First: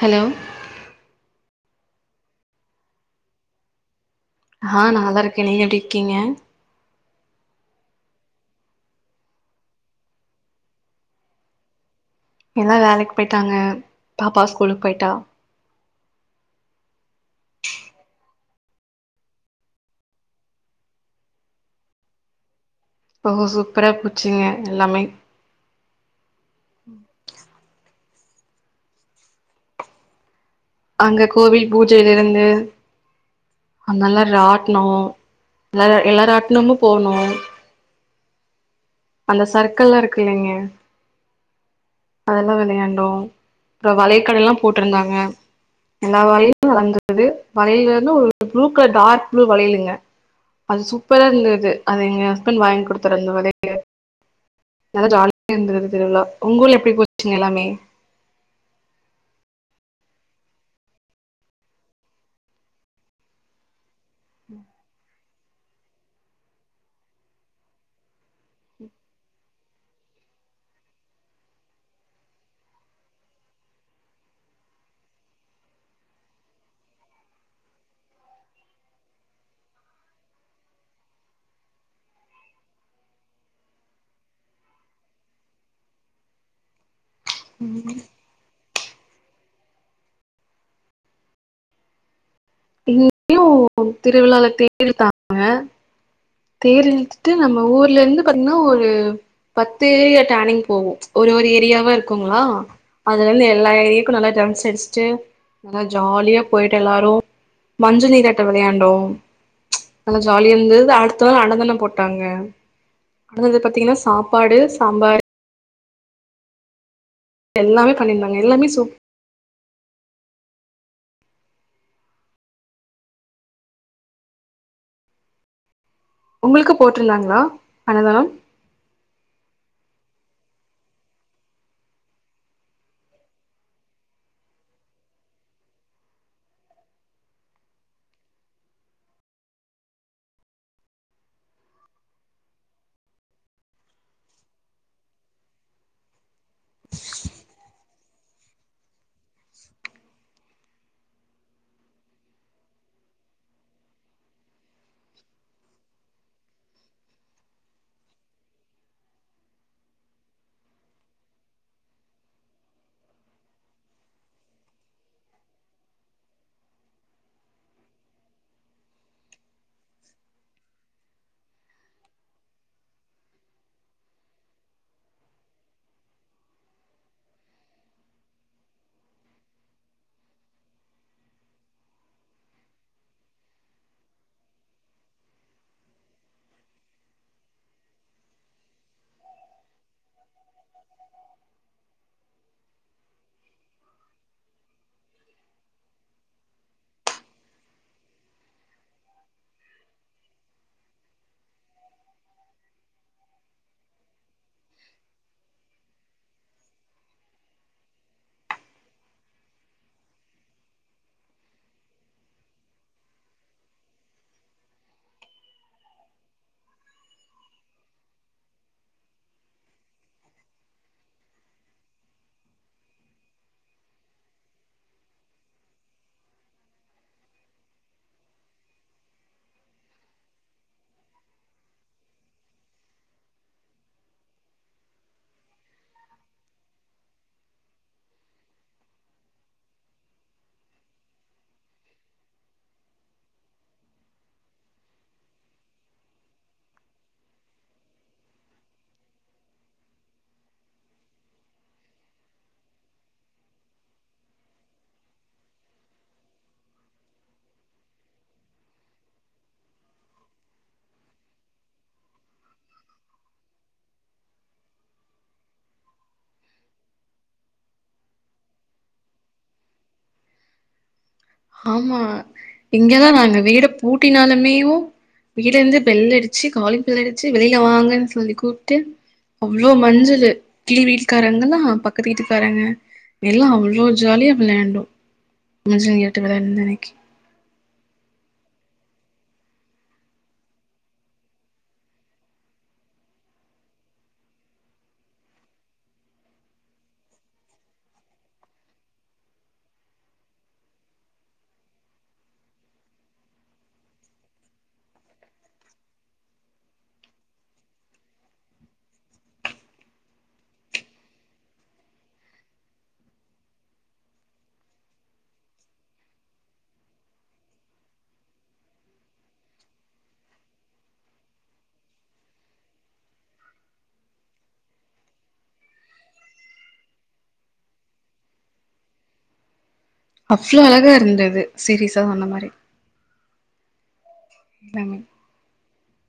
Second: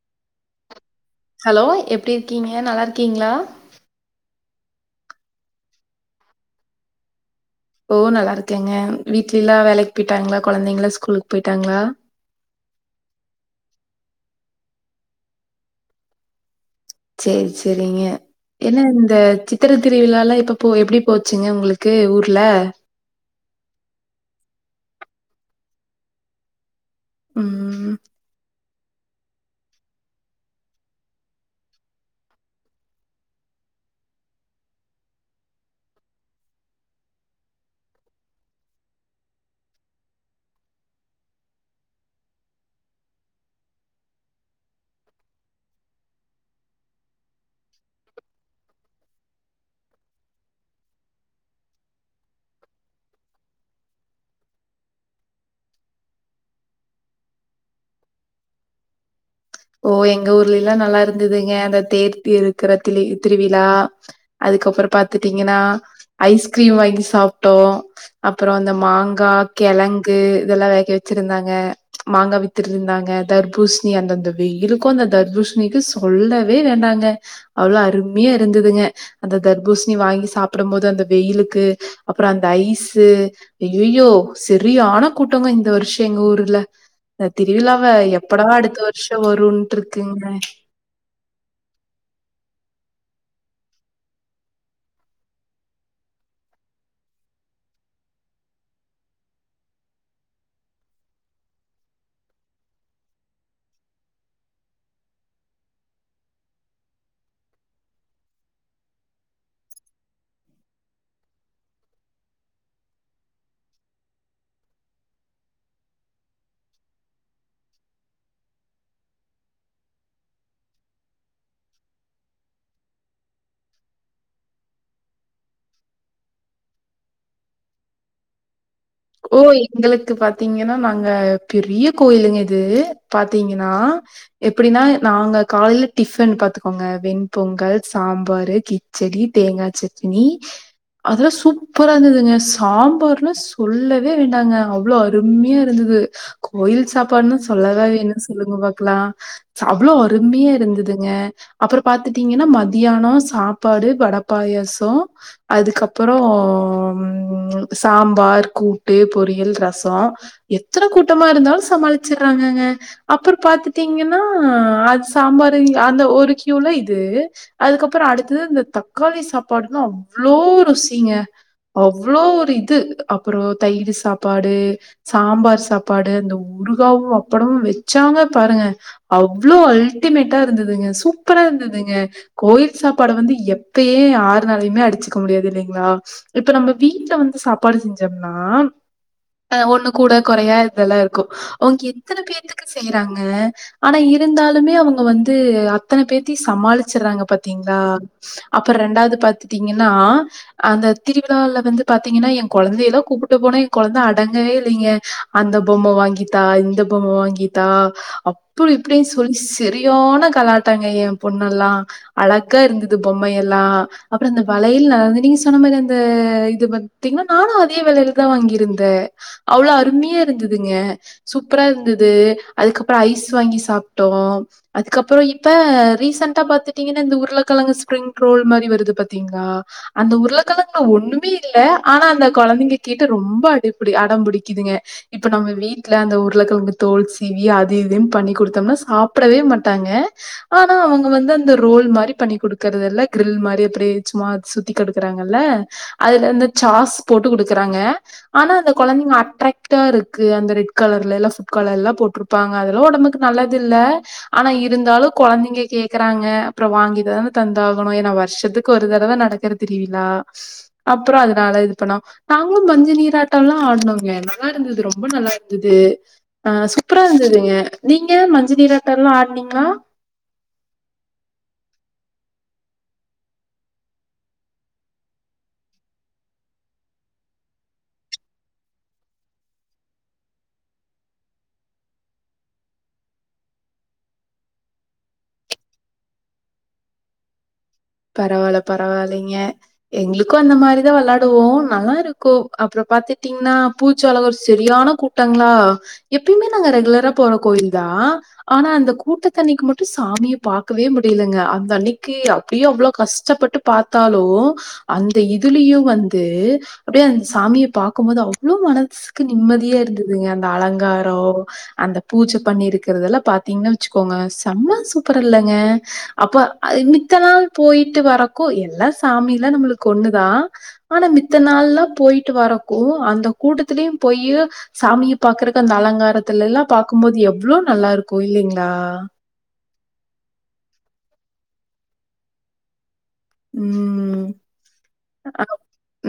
Hello hello எப்டி இருக்கீங்க நல்லா ருக்கீங்களா அ நா நல்லா இருக்க நீங்க எப்டி இருக்கீங்க ஓ நல்லா இருக்கேங்க வீட்ல எல்லா வேலைக் போய்ட்டாங்ளா கொழந்தைங்ளா ஸ்கூலுக் போய்ட்டாங்ளா எல்லா வேலைக்கு போயிட்டாங்க பாப்பா ஸ்கூலுக் போய்ட்டா செரி செரிங்க என்ன இந்த சித்திர திருவிழாலா எப் இப்ப போ எப்படி போச்சுங்க உங்ளுக்கு ஊர்ல ஓஹோ சூப்பரா போச்சுங்க எல்லாமே உம் அங்க கோவில் பூஜையில ருந்து அங்கல்லா ராட்னோ எல்ல எல்லா ராட்டனுமு போனோ அந்த சர்க்கல்லாருக்கு ல்லைங்க அதெல்லா விளையாண்டோ அப்பறோ வளைக்கட ல்லா போட்ருந்தாங்க எல்லா வளையிலு வளர்ந்தது வளையலு [unintelligible] ஒரு ப்ளூ கலர் டார்க் ப்ளூ வளையலுங்க அது சூப்பரா ருந்தது அது எங்க ஹஸ்பண் வாய்ங் கொடுத்தரு அந்த வளையலு எல்லா ஜாலியா ருந்தது திருவிழா உங்கூர்ல எப்டி போச்சுங்க எல்லாமே ஓ எங்க ஊர்ல லெல்லா நல்லா ருந்ததுங்க அந்த தேர்த்த இருக்கற தி திருவிழா அதுக்கப்புற பத் பாத்தீங்கன்னா ஐஸ்கிரீம் வாங்கி சாப்ட்டோ அப்பறோ அந்த மாங்கா கெழங்கு இதெல்லா வேக வச்சிருந்தாங்க மாங்கா வித்துட்டு ருந்தாங்க தர்பூச்ணி அந்தந்த வெயிலுக்கு அந்த தர்பூஷணிக்கு சொல்லவே வேண்டாங்க அவ்ளோ அருமியா இருந்ததுங்க அந்த தர்பூஷ்ணி வாங்கி சாப்பிடும் போது அந்த வெயிலுக்கு அப்புறோ அந்த ஐஸு ஐயயோ சரியான கூட்டங்க இந்த வர்ஷு எங்க ஊர்ல இந்த திருவிலாவ எப்படா அடுத்து வரு ருஷோ வருன்ட்ருக்குங்க இங்யு திருவிழால தேர்ழு தாங்க தேரிழுத்துட்டு நம்ம ஊர்ல ருந்து பாத்தீங்ன்னா ஒரு பத்து ஏரியா டேனிங் போவோ ச்ச் ஒரு ஒரு ஏரியாவா இருக்குங்களா அதுலந்து எல்லா ஏரிக்கு நல்லா டிரம்ஸ் அடிஷ்ட்டு நல்லா ஜாலியா போய்ட்டு எல்லாரு மஞ்சள் நீராட்டோ விளையாண்டோ நல்லா ஜாலியா இருந்தது அடுத்த நாள் அன்னதாண்ணோ போட்டாங்க அடுத்தது பாத்தீங்கன்னா சாப்பாடு சாம்பார் எல்லாமே பண்ணியிருந்தாங்க எல்லாமே சூப் உங்களுக்கு போட்டுருந்தாங்ளா அன்னதானம் ஓ எங்களுக்கு பாத்தீங்கன்னா நாங்க பெரிய கோயிலுங்க இது பாத்தீங்கன்னா எப்படின்னா நாங்க காலையில டிஃபன் பாத்துக்கோங்க வெண்பொங்கல் சாம்பரு கிச்சடி தேங்கா சட்டினி அதெல்லா சூப்பரா ருந்ததுங்க சாம்பார்ன்னா சொல்லவே வேண்டாங்க அவ்ளோ அருமையா இருந்தது கோயில் சாப்பாடுன்னு சொல்லவா வேணு சொல்லுங்க பாக்கலா அவ்ளோ அருமையா இருந்ததுங்க அப்புற பாத்துட்டீங்கன்னா மதியானொ சாப்பாடு வடப்பாயாசோ அதுக்கப்பறோ ம் சாம்பார் கூட்டு பொரியல் ரசொ எத்தன கூட்டமா ருந்தாலு சமாளிச்சுட்றாங்கங்க அப்புற பாத்துட்டீங்கன்னா அது சாம்பாரு அந்த ஒரு கியூல இது அதுக்கப்பற அடுத்து இந்த தக்காளி சாப்பாடுன்னா அவ்ளோ ருசிங்க அவ்ளோ ஒரு இது அப் பற தயிரு சாப்பாடு சாம்பார் சாப்பாடு அந்த உருகாவு அப்பளமு வெச்சாங்க பாருங்க அவ்ளோ அல்டிமேட்டா ருந்ததுங்க சூப்பரா இருந்தேதுங்க கோயில் சாப்பாடு வந்து எப்பயே ஆறுனாலையுமே அடிச்சுக்க முடியாது ல்லிங்களா இப்ப நம்ம வீட்ல வந்து சாப்பாடு செஞ் சப்னாஅ ஒண்ணு கூட கொறையா இதல்லா ருக்கு அவுங்க எத்தன பேருக்கு செய்யறாங்க ஆனா இருந்தாலுமே அவங்க வந்து அத்தன பேத்தயு சமாளிச்சுற்றாங்க பாத்தீங்களா அப்புற ரெண்டாவது பாத்துட்டீங்கன்னா அந்த திருவிழால வந்து பாத்தீங்கன்னா எ கூ கொழந்தையல்லா கூப்புட்டு போனா எ கொழந்த அடங்கவே இல்லைங்க அந்த பொம்ம வாங்கித்தா இந்த பொம்ம வாங்கித்தா அப்பிடி இப்பிடின்னு சொல்லி சரியான கலாட்டாங்க எ பொண்ணல்லா அழகா ருந்தது பொம்மைய ல்லா அப்புற அந்த வலையில் அ நீங்க சொன்ன மாரி அந்த இது பாத்தீங்கன் நானு அதே வளையல் தா வாங்கியிருந்தே அவ்ளோ அருமியா ருந்ததுங்க சூப்பரா இருந்துது அதுக்கப்பற ஐஸ் வாங்கி சாப்ட்டோ அதுக்கப்பறோ இப்ப ரீசன்ட்டா பாத்துட்டீங்கன்னா இந்த உருளக்கெழங்கு ஸ்பிரிங் ரோல் மாரி வருது பாத்தீங்களா அந்த உருளகெழங்குல ஒண்ணுமே இல்ல ஆனா அந்த கொழந்தைங்க கேட்டு ரொம்ப அடிபிடி அடம் பிடிக்குதுங்க இப்ப நம்ம வீட்ல அந்த உருளைக்கெழங்கு தோல் சீவி அது இதுனு பண்ணி குடுத்தோம்னா சாப்பிடவே மாட்டாங்க ஆனா அவுங்க வந்து அந்த ரோல் மாதிரி பண்ணி குடுக்கறல்ல கிரில் மாதிரி அப்படியே சும்மா சுத்திடுக்குறாங்கல்ல அதுல இந்த சாஸ் போட்டு குடுக்கறாங்க ஆனா அந்த கொழந்தைங்க அட்ராக்டா இருக்கு அந்த ரெட் கலர்லல்லா ஃபுட் கலர் எல்லா போட்டுருப்பாங்க அதெல்லா ஒடம்புக்கு நல்லது இல்ல ஆனா இருந்தாலு கொழந்தைங்க கேக்குறாங்க அப்புறோ வாங்கி தானே தந்தாகணும ஏன்னா வருஷத்துக்கு ஒரு தடவ நடக்கிற திருவிழா அப்புறோ அ இது பண்ணோ நாங்களும் மஞ்சள் நீராட்டோ ல்லா ஆடனோங்க நல்லா இருந்துது ரொம்ப நல்லா இருந்துது ஆ சூப்பரா இருந்துதுங்க நீங்க மஞ்சள் நீராட்டோல்லா ஆட்னீங்ளா ஆமா இங்கதா நாங்க வீட பூட்டினாலுமேயு வெளில இருந்து பெல் அடிச்சு காலிங் பெல் அடிச்சு வெளியில வாங்கன் சொல்லி கூப்ட்டு அவ்ளோ மஞ்சளு கீழா வீட்டுக்காரங்கல்லா பக்கத்து வீட்டுக்காரங்க எல்லா அவ்ளோ ஜாலியா விளையாண்டோ மஞ்சள்நீராட் [unintelligible] பரவால்ல பரவால்லைலைங்க எங்களுக்கு அந்த மாரிதா வெளாடுவோ நல்லா இருக்கு அப்றோ பாத்துட்டீங்கன்னா பூச்சோல ஒரு சரியான கூட்டங்ளா எப்புய்மே நாங்க ரெகுலரா போறோ கோயில தா ஆனா அந்த கூட்டத்தண்ணிக்கு மட்டு சாமிய பாக்கவே முடிலங்க அந்த அன்னைக்கு அப் அப்டியே அவ்ளோ கஷ்டப்பட்டு பாத்தாலு அந்த இதுலயு வந்து அப்டே அந்த சாமிய பாக்கும்போது அவ்ளோ மனசுக்கு நிம்மதியா இருந்துதுங்க அந்த அலங்காரோ அந்த பூஜ பண்ணி இருக்கறதெல்லா பாத்தீங்ன்னா வச்சுக்கோங்க செம்ம சூப்பர் இல்லங்க அப்போ இன் மித்த நாள் போயிட்டு வரக்கு எல்லா சாமிலாம் நம்மளுக்கு ஒண்ணுதா ஆனா மித்த நாள்லா போயிட்டு வரறக்கு அந்த கூட்டத்திலயும் போயி சாமிய பாக்கறக்கு அந்த அலங்காரத்துல எல்லா பாக்கும்போது எவ்ளோ நல்லா இருக்கும் இல்லைங்களா அவ்ளோ அழகா இருந்தது சீரீஸா சொன்ன மாதிரி உம் ம்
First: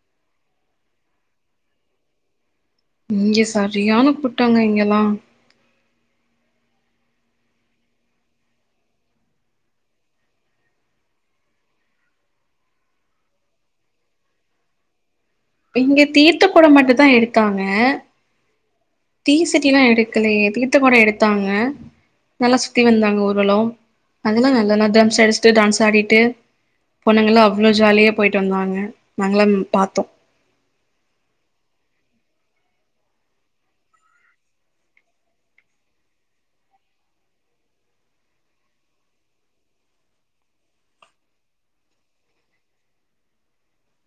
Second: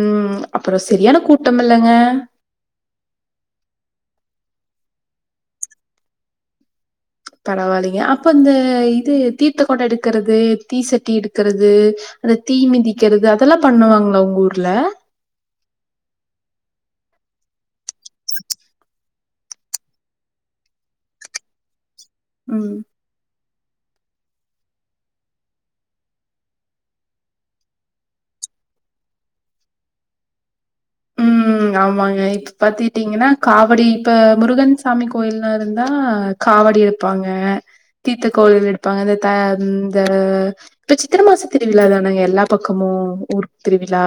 உம் அப்புறோ சரியான கூட்டம் இல்லைங்க இங்க சரியான கூட்டங்க இங்கல்லா பரவாயில்லைங்க அப்ப இந்த இது தீர்த்தக்கொட எடுக்கிறது தீசட்டி எடுக்கிறது அந்த தீ மிதிக்கிறது அதெல்லா பண்ணுவாங்களா உங்க ஊர்ல இங்க தீர்த்த கொட மட்டு தா எடுகாங்க தீசட்டி எல்லா எடுக்கலையே தீர்த்த கொட எடுத்தாங்க நல்லா ம் சுத்தி வந்தாங்க ஊர்வலொம் அதெல்லாம் நல்லன்னா டம்ஸ் அடிச்சுட்டு டான்ஸ் ஆடிட்டு பொண்ணங்கல்லா அவ்ளோவு ஜாலியா போயிட்டு வந்தாங்க நாங்களா பாத்தோம் உம் ஆமாங்க இப்ப பாத்திட்டீங்கன்னா காவடி இப்ப முருகன்சாமி கோயில்ல இருந்தா காவடி எடுப்பாங்க தீர்த்த கோயில் எடுப்பாங்க இந்த இந்த இப்ப சித்திரை மாச திருவிழா தானாங்க எல்லா பக்கமும் ஊரு திருவிழா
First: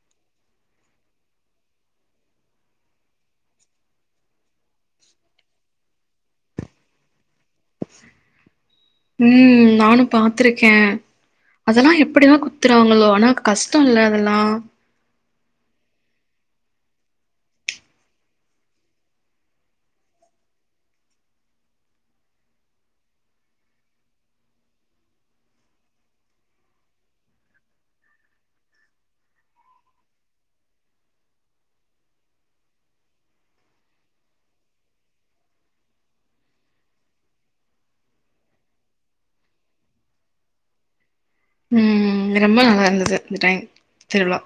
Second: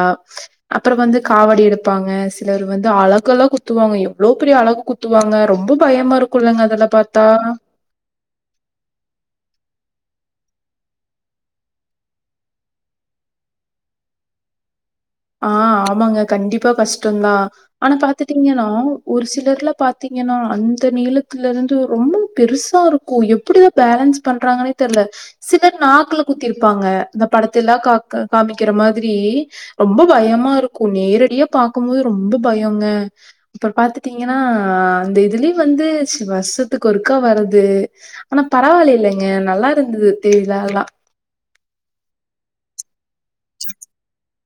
அப்றோம் வந்து காவடி எடுப் ப்பாங்க சிலர் வந்து அழகெல்லா குத்துவாங்க எவ்வளோபெரிய அழகு குத்துவாங்க ரொம்ப பயமா இருக்குலங்க அதெல்ல பார்த்தா உம் நானும் பாத்திருக்கே அதெல்லாம் எப்டிதா குத்துறாங்களோ ஆனா கஷ்ட இல்ல அதெல்லா ஆ ஆமாங்க கண்டிப்பா கஷ்டம்தா ஆனா பாத்துட்டீங்கன்னா ஒரு சிலர்ல பாாரத்தீங்கன்னா அந்த நீளத்துல இருந்து ரொம்ப பெருசா இருக்கும் எப்டிதா பேலன்ஸ் பண்றாங்கன்னே தெரியல சிலர் நாக்குல குத்திருப்பாங்க இந்த படத்தி எலா கா காமிக்கிற மாரி ரொம்ப பயமா இருக்கும் நேரடியா பாக்கும்போது ரொம்ப பயங்க அப்றம் பாத்துட்டீங்கன்னா அந்த இதுலயும் வந்து வருஷத்துக்கொருக்கா வர்து ஆனா பரவாயில்ல இல்லைங்க நல்லா இருந்தது தேரில எல்லாம் உம் ரொம்ப நல்லா இருந்தது இந்த டைம் திர்விழா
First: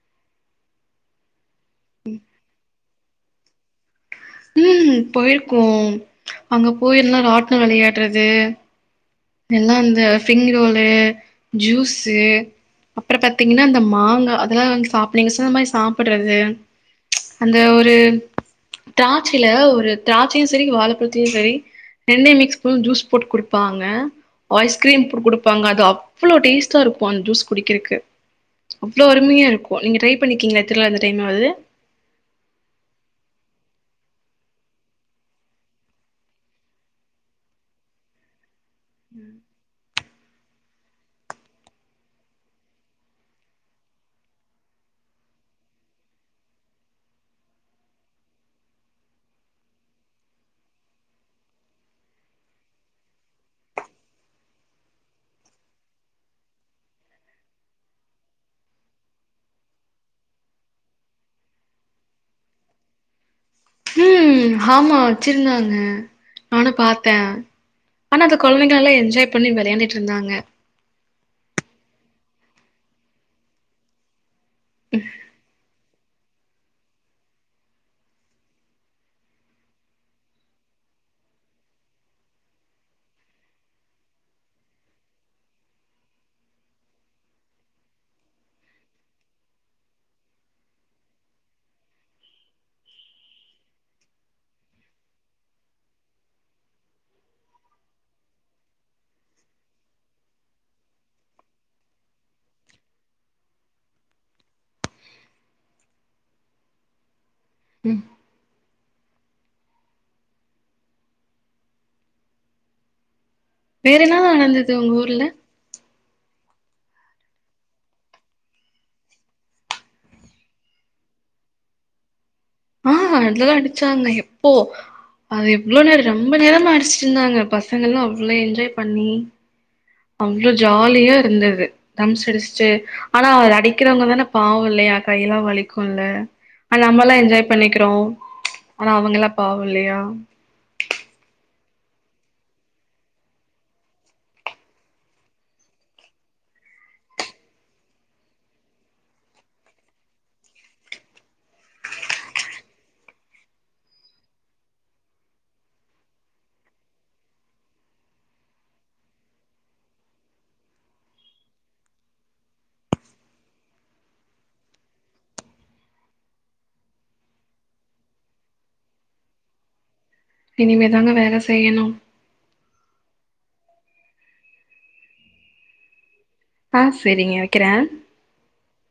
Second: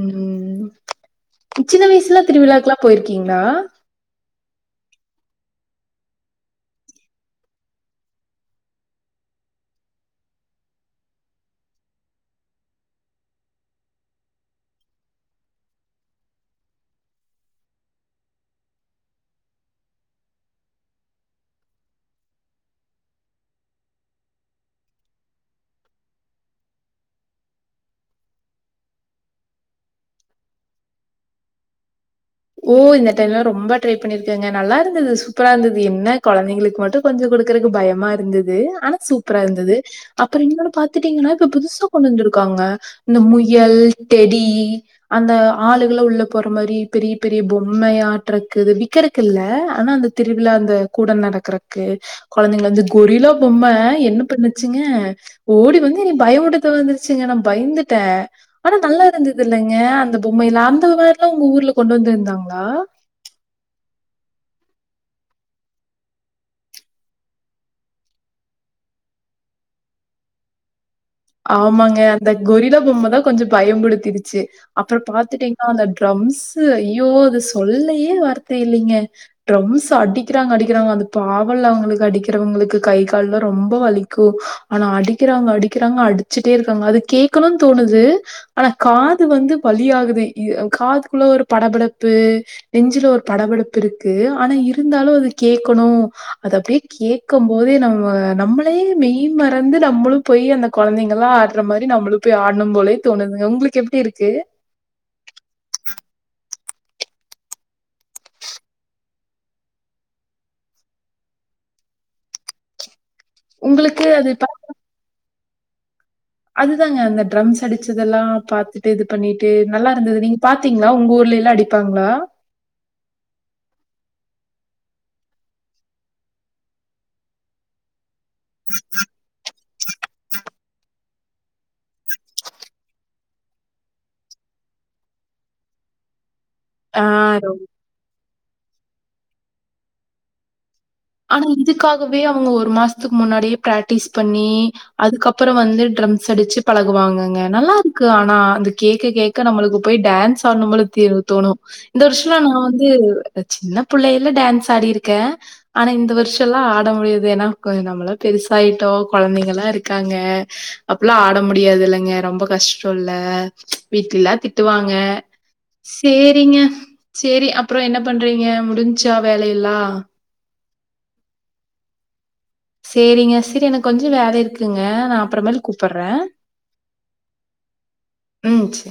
உம் சின்ன வயசுல திருவிழாக்கலா போயிருக்கீங்களா ம் போயிருக்கோம் அங்க போயிருன்னா ராட்ன விளையாடுறது எல்லாம் அந்த ஃபிங்ரோலு ஜூஸு அப்புறம் பாத்தீங்கன்னா அந்த மாங்காய் அதெல்லா சாப்பிங்க அந்த மாதிரி சாப்பிடுறது அந்த ஒரு திராட்சையில ஒரு திராட்சையும் சரி வாழைப்பழுத்தையும் செரி ரெண்டு மிக்ஸ் ஸ்பூன் ஜூஸ் போட்டு கொடுப்பாங்க ஐஸ்கிரீம் குடுப்பாங்க அது அவ்வளவு டேஸ்ட்டா இருக்கும் அந்த ஜூஸ் குடிக்கிறதுக்கு அவ்வளவு அருமையா இருக்கும் நீங்க ட்ரை பண்ணிக்கீங்களா திருவிழா அந்த டைம்ளாவது ஓ இந்த டைம்லாம் ரொம்ப ட்ரை பண்ணிருக்காங்க நல்லா இருந்தது சூப்பரா இருந்தது என்ன குழந்தைங்களுக்கு மட்டும் கொஞ்சோ கொடுக்குறக்கு பயமா இருந்தது ஆனா சூப்பரா இருந்தது அப்புறம் இன்னொன்ன பாத்துட்டீங்கன்னா இப்ப புதுசா கொண்டு வந்துருக்காங்க இந்த முயல் டெடி அந்த ஆளுகளா உள்ள போற மாதிரி பெரிய பெரிய பொம்மை ஆட்டுறக்குது விக்கறக்கு இல்ல ஆனா அந்த திருவிழா அந்த கூட நடக்குறக்கு குழந்தைங்க வந்து கொரியிலா பொம்மை என்ன பண்ணுச்சுங்க ஓடி வந்து என்ஞ பயமுருத்த வந்துருச்சுங்க நான் பயந்துட்டேன் ஆனா நல்லா இருந்தது இல்லைங்க அந்த பொம்மைைலா அந்த மாதிரி எல்லாம் உங்க ஊர்ல கொண்டு வந்துருந்தாங்களா உம் ஆமா வச்சிருந்தாங்க நானு பார்த்தே ஆனா அது குழந்தைகளால என்ஜாய் பண்ணி விளையாண்டுட்டு இருந்தாங்க ஆமாங்க அந்த ஃகொரில பொம்மைதா கொஞ்சோ பயம்முடுத்தடுச் சேரி அப்புறம் பாத்துட்டீங்கன்னா அந்த ட்ரம்ஸ் ஐயோ அது சொல்லையே வார்த்தை இல்லைங்க ட்ரம்ஸ் அடிக்கிறாங்க அடிக்கிறாங்க அந்த பாவல அவங்களுக்கு அடிக்கிறவங்களுக்கு கை கால்லாம் ரொம்ப வலிக்கும் ஆனா அடிக்கிறவங்க அடிக் அடிக்கறாங்க அடிச்சுட்டே இருக்காங்க அது கேட்கனு தோணுது ஆனா காது வந்து வழியாகுது காதுக்குள்ள ஒரு படபடப்பு நெஞ்சில ஒரு படபடப்பு இருக்கு ஆனா இருந்தாலும் அது கேட்கணும் அது அப்டியே கேடக்கும் போதே நம்ம நம்மளே மெய் மறந்து நம்மளும் போயி அந்த குழந்தைங்கல்லாம் ஆடற மாதிரி நம்மளு போய் ஆடனும் போலே தோணுதுங்க உங்களுக்கு எப்டி இருக்கு உம் வேற உங்களுக்கு என்னால அது ப நடந்தது உங்க ஊர்ல அதுதாங்க அந்த ட்ரம்ஸ் அடிச்சது எல்லாம் பாத்துட்டு இது பண்ணிட்டு நல்லா இருந்தது நீங்க பாத்தீங்களா உங்க ஊர்லி எல்லா அடிப்பாங்களா ஆஹ் அதெல்லாம் அடிச்சாங்க எப்போ அது எவ்ளோ நேரோ ரெம்ப நேரமா அடிச்சிட்டு இருந்தாங்க பசங்க எல்லா ங்கலா என்ஜாய் பண்ணி அவ்ளோ ஜாலியா இருந்தது தம்ஸ் அடிச்சுட்டு ஆனா அத அடிக்கிறவங்க தான பாவோ இல்லையா கையெல்லாம் வலிக்கும் இல்ல நம்ம எல்லாம் ஆ என்ஜாய் பண்ணிக்கிறோம் ஆனா அவங்க எல்லா பாவோ இல்லையா ஆனா இதுக்காகவே அவங்க ஒரு மாசத்துக்கு முன்னாடியே பிராக்டிஸ் பண்ணி அதுக்கப்பறோ வந்து ட்ரம்ஸ் அடிச்சு பழகுவாங்கங்க நல்லா இருக்கு ஆனா அத கேட்க கேட்க நம்மளுக்கு போய் டான்ஸ் ஆடனு போல தேவு தோணு இந்த வருஷோலா நா வந்து சின்ன புள்ளையில்ல டான்ஸ் ஆடிருக்கே ஆனா இந்த வருஷோ எல்லா ஆட முடியாது ஏன்னா கொஞ்சோ நம்மலா பெருசாயிட்டோ கொழந்தைங்க எல்லா இருக்காங்க அப்பல்லா ஆட முடியாது இல்லங்க ரொம்ப கஷ்டோ இல்ல வீட்ல எல்லா திட்டுவாங்க சேரிங்க சேரி அப்பறோ என்ன பண்றீங்க முடிஞ்சா வேலயில்லா இனிமே தாங்க வேல செய்யணு சேரிங்க செரி எனக்கு கொஞ்சோ வேல இருக்குங்க நா அப்பற மேல் கூப்பற்றே ஆ சேரிங்க வெக்கிறே ம் சரி.